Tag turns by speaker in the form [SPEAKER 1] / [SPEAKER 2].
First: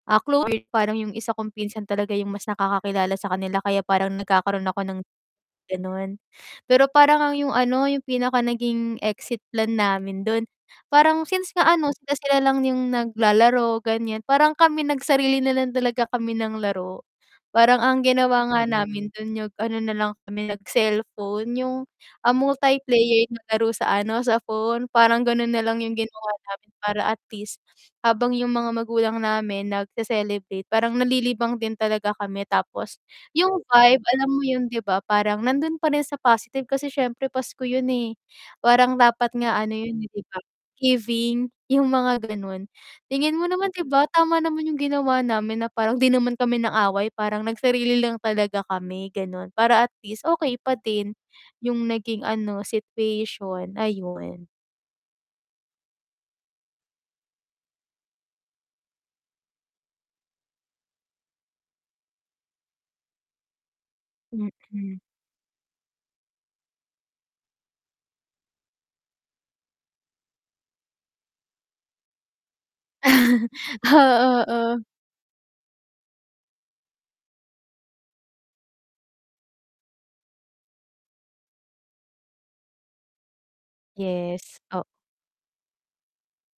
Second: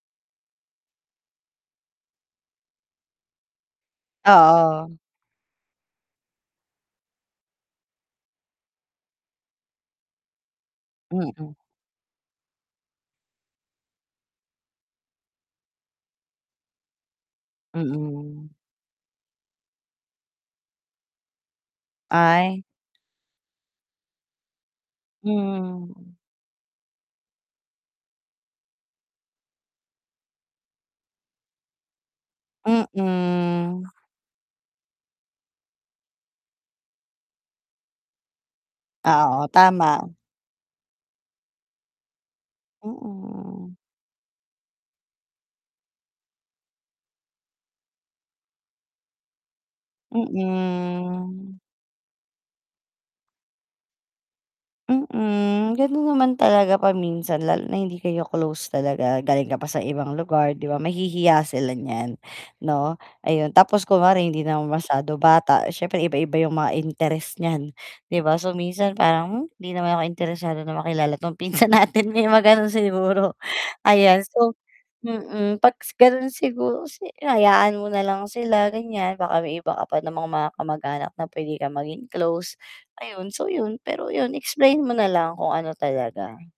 [SPEAKER 1] Ah, clo parang yung isa kong pinsan talaga yung mas nakakakilala sa kanila, kaya parang nagkakaroon ako
[SPEAKER 2] Oo.
[SPEAKER 1] ng ganun. Pero, parang ang yung ano, yung pinaka naging exit plan namin dun, parang
[SPEAKER 2] Mm.
[SPEAKER 1] since nga ano, sila-sila lang yung naglalaro ganyan, parang kami nagsarili nalang talaga kami ng laro, parang ang ginawa
[SPEAKER 2] Mm.
[SPEAKER 1] nga namin dun, yung ano nalang kami nag-cellphone yung, ah,
[SPEAKER 2] Ay.
[SPEAKER 1] multiplayer na laro sa ano sa phone, parang ganun nalang yung
[SPEAKER 2] Hmm.
[SPEAKER 1] ginawa namin, para at least habang yung mga magulang namin nagse-celebrate, parang nalilibang din talaga kami, tapos yung
[SPEAKER 2] Mm.
[SPEAKER 1] vibe alam mo yun, di ba, parang nandun pa rin sa positive, kasi syempre pasko yun, eh, parang
[SPEAKER 2] Ah,
[SPEAKER 1] dapat
[SPEAKER 2] oo,
[SPEAKER 1] nga ano yun, eh
[SPEAKER 2] tama.
[SPEAKER 1] di ba giving, yung mga ganon. Tingin mo naman
[SPEAKER 2] Mm.
[SPEAKER 1] di ba tama naman yung ginawa namin, na parang di naman kami nang-away, parang nagsarili lang talaga kami ganon, para at least okay pa din
[SPEAKER 2] Mm.
[SPEAKER 1] yung naging ano situation, ayun.
[SPEAKER 2] Mm, ganun naman talaga paminsan, lalo na hindi kayo close talaga, galing ka pa sa ibang lugar di ba, mahihiya sila niyan 'no, ayun. Tapos kunwari hindi naman
[SPEAKER 1] Mm.
[SPEAKER 2] masyado bata, siyempre iba-iba yung mga interest niyan di ba, so, minsan parang, hmm hindi naman ako interesado na makilala 'tong pinsan natin may mga ganun siguro. Ayan,
[SPEAKER 1] Oo,
[SPEAKER 2] so,
[SPEAKER 1] oh.
[SPEAKER 2] mm, pag s ganon siguro, si hayaan mo nalang sila ganyan, baka may iba ka pa namang mga kamag-anak na pwede ka maging close, ayun, so, yun, pero yun,
[SPEAKER 1] Yes
[SPEAKER 2] explain
[SPEAKER 1] oh
[SPEAKER 2] mo nalang kung ano talaga.